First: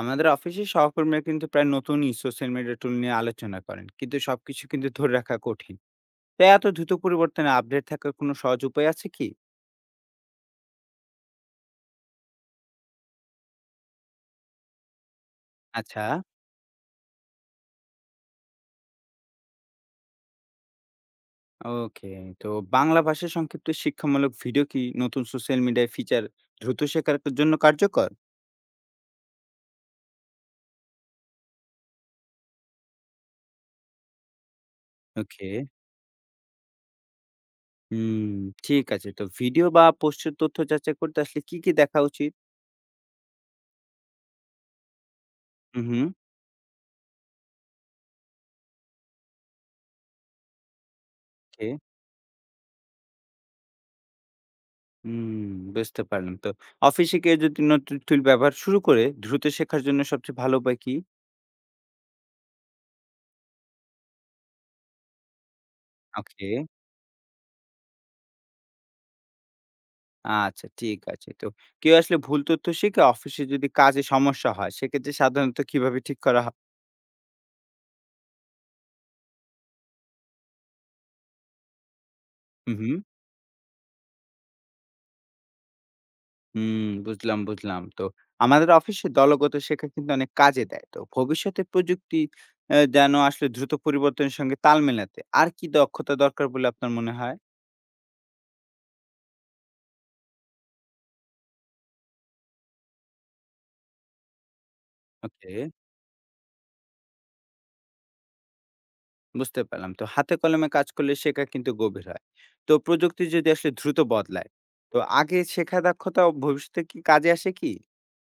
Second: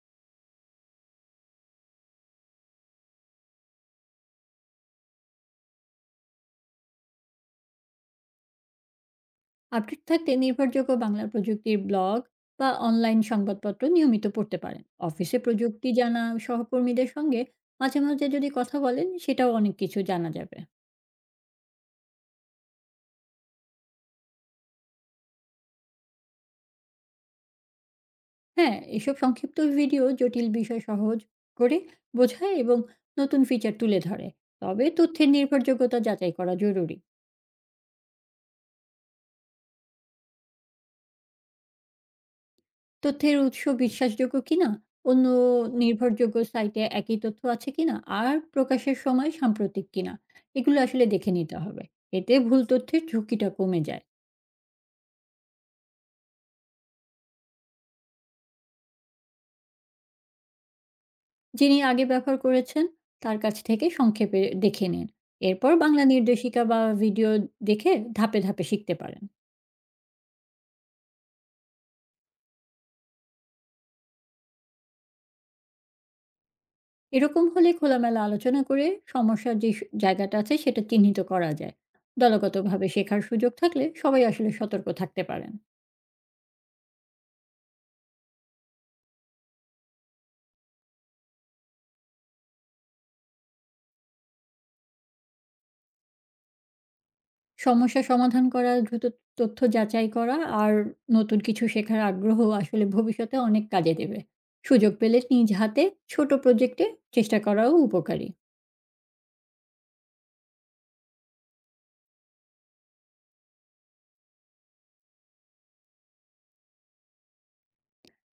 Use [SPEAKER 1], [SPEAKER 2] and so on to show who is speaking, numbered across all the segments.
[SPEAKER 1] আমাদের অফিসে সহকর্মীরা কিন্তু প্রায় নতুনই সোশ্যাল মিডিয়া টুল নিয়ে আলোচনা করেন, কিন্তু সবকিছু কিন্তু ধরে রাখা কঠিন। তো এত দ্রুত পরিবর্তনে আপডেট থাকার কোনো সহজ উপায় আছে কি?
[SPEAKER 2] আপডেট থাকতে নির্ভরযোগ্য বাংলা প্রযুক্তির ব্লগ বা অনলাইন সংবাদপত্র নিয়মিত পড়তে পারেন। অফিসে প্রযুক্তি
[SPEAKER 1] আচ্ছা।
[SPEAKER 2] জানা সহকর্মীদের সঙ্গে মাঝে মাঝে যদি কথা বলেন, সেটাও অনেক কিছু জানা যাবে।
[SPEAKER 1] ওকে। তো বাংলা ভাষায় সংক্ষিপ্ত শিক্ষামূলক ভিডিও কি নতুন সোশ্যাল মিডিয়ায় ফিচার দ্রুত শেখার জন্য কার্যকর?
[SPEAKER 2] হ্যাঁ, এসব সংক্ষিপ্ত ভিডিও জটিল বিষয় সহজ করে বোঝায় এবং নতুন ফিচার তুলে ধরে। তবে তথ্যের
[SPEAKER 1] ওকে।
[SPEAKER 2] নির্ভরযোগ্যতা যাচাই করা জরুরি।
[SPEAKER 1] হুম। ঠিক আছে। তো ভিডিও বা পোস্টের তথ্য যাচাই করতে আসলে কি কি দেখা উচিত?
[SPEAKER 2] তথ্যের উৎস বিশ্বাসযোগ্য কিনা, অন্য
[SPEAKER 1] হুম, হুম।
[SPEAKER 2] নির্ভরযোগ্য সাইটে একই তথ্য আছে কিনা, আর প্রকাশের সময় সাম্প্রতিক কিনা, এগুলো আসলে দেখে নিতে
[SPEAKER 1] okay,
[SPEAKER 2] হবে। এতে ভুল তথ্যের ঝুঁকিটা কমে যায়।
[SPEAKER 1] হুম। বুঝতে পারলাম। তো অফিসে কেউ যদি নতুন টুল ব্যবহার শুরু করে, দ্রুত শেখার জন্য সবচেয়ে ভালো উপায় কি?
[SPEAKER 2] যিনি আগে ব্যবহার করেছেন তার কাছ থেকে সংক্ষেপে দেখে নিন। এরপর বাংলা
[SPEAKER 1] ওকে।
[SPEAKER 2] নির্দেশিকা বা ভিডিও দেখে ধাপে ধাপে শিখতে পারেন।
[SPEAKER 1] আচ্ছা, ঠিক আছে। তো কেউ আসলে ভুল তথ্য শিখে অফিসে যদি কাজে সমস্যা হয়, সেক্ষেত্রে সাধারণত কিভাবে ঠিক করা হয়?
[SPEAKER 2] এরকম হলে খোলামেলা আলোচনা করে সমস্যার জায়গাটা আছে সেটা চিহ্নিত করা যায়।
[SPEAKER 1] হুম,
[SPEAKER 2] দলগতভাবে
[SPEAKER 1] হুম।
[SPEAKER 2] শেখার সুযোগ থাকলে সবাই আসলে সতর্ক থাকতে পারেন।
[SPEAKER 1] হুম, বুঝলাম, বুঝলাম। তো আমাদের অফিসে দলগত শেখা কিন্তু অনেক কাজে দেয়। তো ভবিষ্যতে প্রযুক্তি যেন আসলে দ্রুত পরিবর্তনের সঙ্গে তাল মেলাতে আর কি দক্ষতা দরকার বলে আপনার মনে হয়?
[SPEAKER 2] সমস্যা সমাধান করা, দ্রুত তথ্য যাচাই করা আর নতুন কিছু শেখার আগ্রহ আসলে ভবিষ্যতে অনেক কাজে দেবে। সুযোগ পেলে নিজ
[SPEAKER 1] ওকে,
[SPEAKER 2] হাতে ছোট প্রজেক্টে চেষ্টা করাও উপকারী।
[SPEAKER 1] বুঝতে পারলাম। তো হাতে কলমে কাজ করলে শেখা কিন্তু গভীর হয়। তো প্রযুক্তি যদি আসলে দ্রুত বদলায়, তো আগে শেখা দক্ষতা ভবিষ্যতে কি কাজে আসে কি?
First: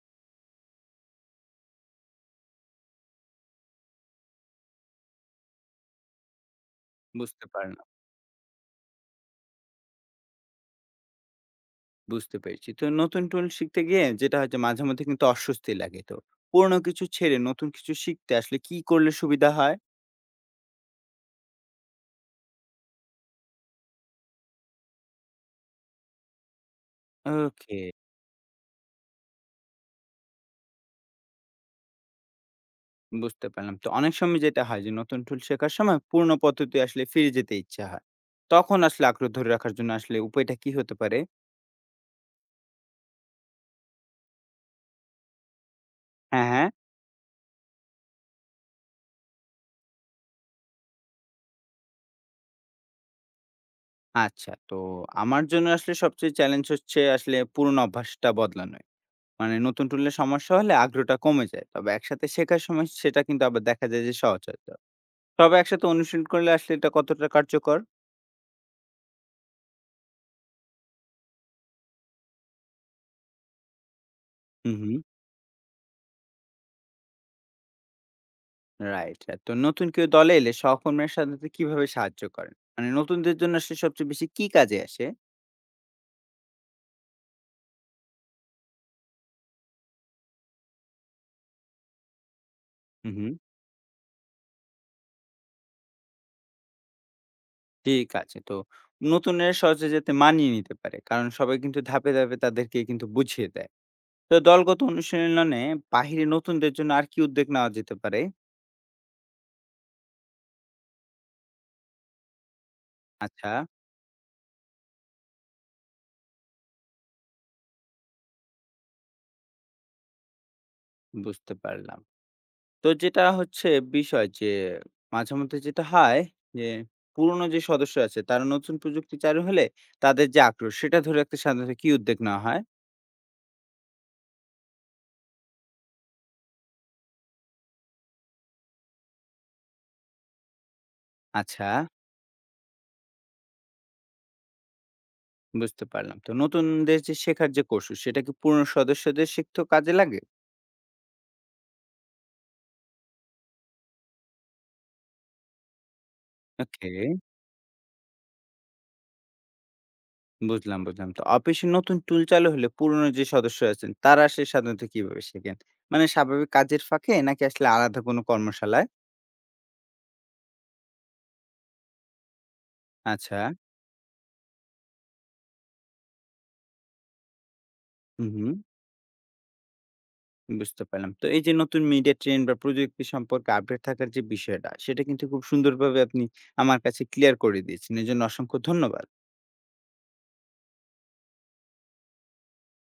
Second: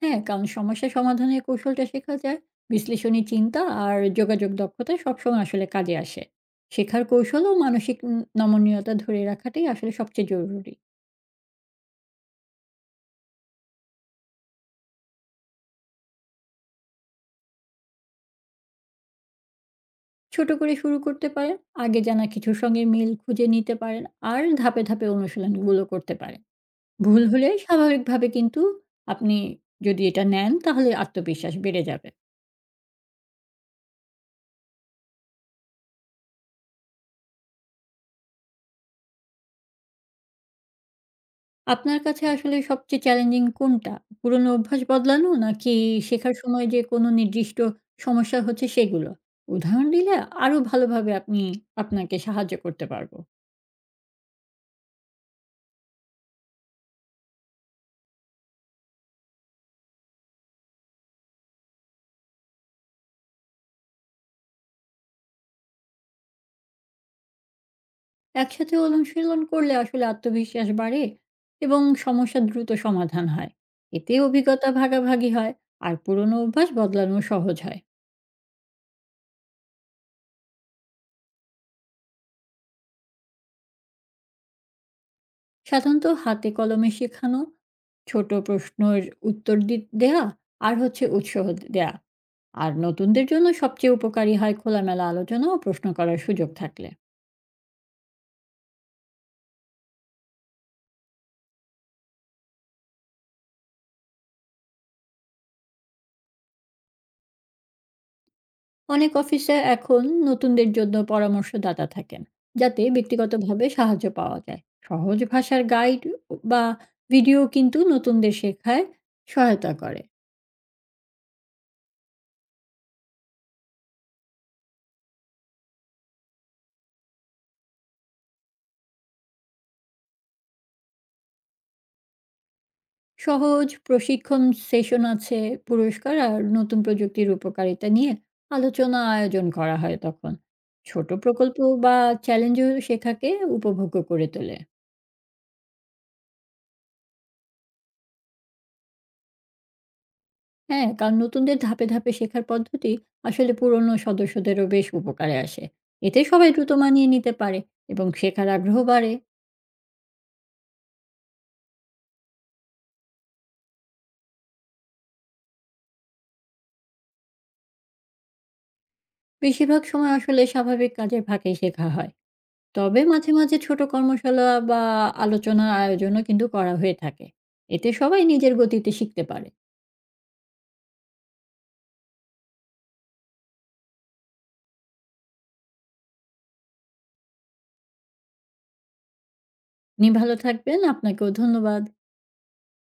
[SPEAKER 2] হ্যাঁ, কারণ সমস্যা সমাধানের কৌশলটা শেখা যায়। বিশ্লেষণী চিন্তা আর যোগাযোগ দক্ষতা সবসময় আসলে কাজে আসে। শেখার কৌশল
[SPEAKER 1] বুঝতে
[SPEAKER 2] ও
[SPEAKER 1] পারলাম।
[SPEAKER 2] মানসিক ন নমনীয়তা ধরে রাখাটাই আসলে সবচেয়ে জরুরি।
[SPEAKER 1] বুঝতে পেরেছি। তো নতুন টুল শিখতে গিয়ে যেটা হয় যে মাঝে মধ্যে কিন্তু অস্বস্তি লাগে তো। পুরনো কিছু ছেড়ে নতুন কিছু শিখতে আসলে কি করলে সুবিধা হয়?
[SPEAKER 2] ছোট করে শুরু করতে পারেন, আগে জানা কিছুর সঙ্গে মিল খুঁজে নিতে পারেন আর ধাপে, ধাপে অনুশীলনগুলো করতে পারেন। ভুল হলে
[SPEAKER 1] ওকে।
[SPEAKER 2] স্বাভাবিকভাবে কিন্তু আপনি যদি এটা নেন তাহলে আত্মবিশ্বাস বেড়ে যাবে।
[SPEAKER 1] বুঝতে পারলাম। তো অনেক সময় যেটা হয় যে নতুন টুল শেখার সময় পুরনো পদ্ধতি আসলে ফিরে যেতে ইচ্ছা হয়। তখন আসলে আগ্রহ ধরে রাখার জন্য আসলে উপায়টা কি হতে পারে?
[SPEAKER 2] আপনার কাছে আসলে সবচেয়ে চ্যালেঞ্জিং কোনটা? পুরনো অভ্যাস বদলানো নাকি শেখার
[SPEAKER 1] হ্যাঁ,
[SPEAKER 2] সময়
[SPEAKER 1] হ্যাঁ।
[SPEAKER 2] যে কোনো নির্দিষ্ট সমস্যা হচ্ছে সেগুলো? উদাহরণ দিলে আরো ভালোভাবে আপনাকে সাহায্য করতে পারব।
[SPEAKER 1] আচ্ছা। তো আমার জন্য আসলে সবচেয়ে চ্যালেঞ্জ হচ্ছে আসলে পুরনো অভ্যাসটা বদলানোই। মানে নতুন টুলের সমস্যা হলে আগ্রহটা কমে যায়। তবে একসাথে শেখার সময় সেটা কিন্তু আবার দেখা যায় যে সহজ হয় তো। সবাই একসাথে অনুশীলন করলে আসলে এটা কতটা কার্যকর?
[SPEAKER 2] একসাথে অনুশীলন করলে আসলে আত্মবিশ্বাস বাড়ে এবং সমস্যা দ্রুত সমাধান হয়। এতে অভিজ্ঞতা
[SPEAKER 1] হুম, হুম।
[SPEAKER 2] ভাগাভাগি হয় আর পুরনো অভ্যাস বদলানো সহজ হয়।
[SPEAKER 1] রাইট। তো নতুন কেউ দলে এলে সহকর্মীরা সাধারণত কিভাবে সাহায্য করেন? মানে নতুনদের জন্য আসলে সবচেয়ে বেশি কি কাজে আসে?
[SPEAKER 2] সাধারণত হাতে কলমে শেখানো, ছোট প্রশ্নের উত্তর দি দেয়া আর হচ্ছে উৎসাহ দেয়া। আর
[SPEAKER 1] হুম,
[SPEAKER 2] নতুনদের
[SPEAKER 1] হুম।
[SPEAKER 2] জন্য সবচেয়ে উপকারী হয় খোলামেলা আলোচনা ও প্রশ্ন করার সুযোগ থাকলে।
[SPEAKER 1] ঠিক আছে। তো নতুনরা সহজে যাতে মানিয়ে নিতে পারে। কারণ সবাই কিন্তু ধাপে, ধাপে তাদেরকে কিন্তু বুঝিয়ে দেয়। তো দলগত অনুশীলনে বাহিরে নতুনদের জন্য আর কি উদ্যোগ নেওয়া যেতে পারে?
[SPEAKER 2] অনেক অফিসে এখন নতুনদের জন্য পরামর্শদাতা থাকেন, যাতে
[SPEAKER 1] আচ্ছা,
[SPEAKER 2] ব্যক্তিগতভাবে সাহায্য পাওয়া যায়। সহজ ভাষার গাইড বা ভিডিও কিন্তু নতুনদের শেখায় সহায়তা করে।
[SPEAKER 1] বুঝতে পারলাম। তো যেটা হচ্ছে বিষয় যে, মাঝে মধ্যে যেটা হয় যে, পুরনো যে সদস্য আছে তারা নতুন প্রযুক্তি চালু হলে তাদের যে আগ্রহ সেটা ধরে রাখতে সাধারণত কি উদ্যোগ নেওয়া হয়?
[SPEAKER 2] সহজ প্রশিক্ষণ সেশন আছে, পুরস্কার আর নতুন প্রযুক্তির উপকারিতা নিয়ে আলোচনা আয়োজন করা হয় তখন। ছোট প্রকল্প
[SPEAKER 1] আচ্ছা,
[SPEAKER 2] বা চ্যালেঞ্জও শেখাকে উপভোগ্য করে তোলে।
[SPEAKER 1] বুঝতে পারলাম। তো নতুনদের যে শেখার যে কৌশল সেটা কি পুরনো সদস্যদের শিখতেও কাজে লাগে?
[SPEAKER 2] হ্যাঁ, কারণ নতুনদের ধাপে, ধাপে শেখার পদ্ধতি আসলে পুরনো সদস্যদেরও বেশ উপকারে আসে। এতে সবাই দ্রুত
[SPEAKER 1] ওকে,
[SPEAKER 2] মানিয়ে নিতে পারে এবং শেখার আগ্রহ বাড়ে।
[SPEAKER 1] বুঝলাম, বুঝলাম। তো অফিসে নতুন টুল চালু হলে পুরনো যে সদস্য আছেন তারা সে সাধারণত কিভাবে শেখেন? মানে স্বাভাবিক কাজের ফাঁকে নাকি আসলে আলাদা কোনো কর্মশালায়?
[SPEAKER 2] বেশিরভাগ সময় আসলে স্বাভাবিক কাজের ফাঁকেই শেখা হয়। তবে মাঝে,
[SPEAKER 1] আচ্ছা,
[SPEAKER 2] মাঝে ছোট কর্মশালা বা আলোচনার আয়োজনও কিন্তু করা হয়ে থাকে। এতে সবাই
[SPEAKER 1] হু, হু।
[SPEAKER 2] নিজের গতিতে শিখতে পারে।
[SPEAKER 1] বুঝতে পারলাম। তো এই যে নতুন মিডিয়া ট্রেন্ড বা প্রযুক্তি সম্পর্কে আপডেট থাকার যে বিষয়টা, সেটা কিন্তু খুব সুন্দরভাবে আপনি আমার কাছে ক্লিয়ার করে দিয়েছেন। এজন্য অসংখ্য ধন্যবাদ।
[SPEAKER 2] আপনি ভালো থাকবেন। আপনাকেও ধন্যবাদ।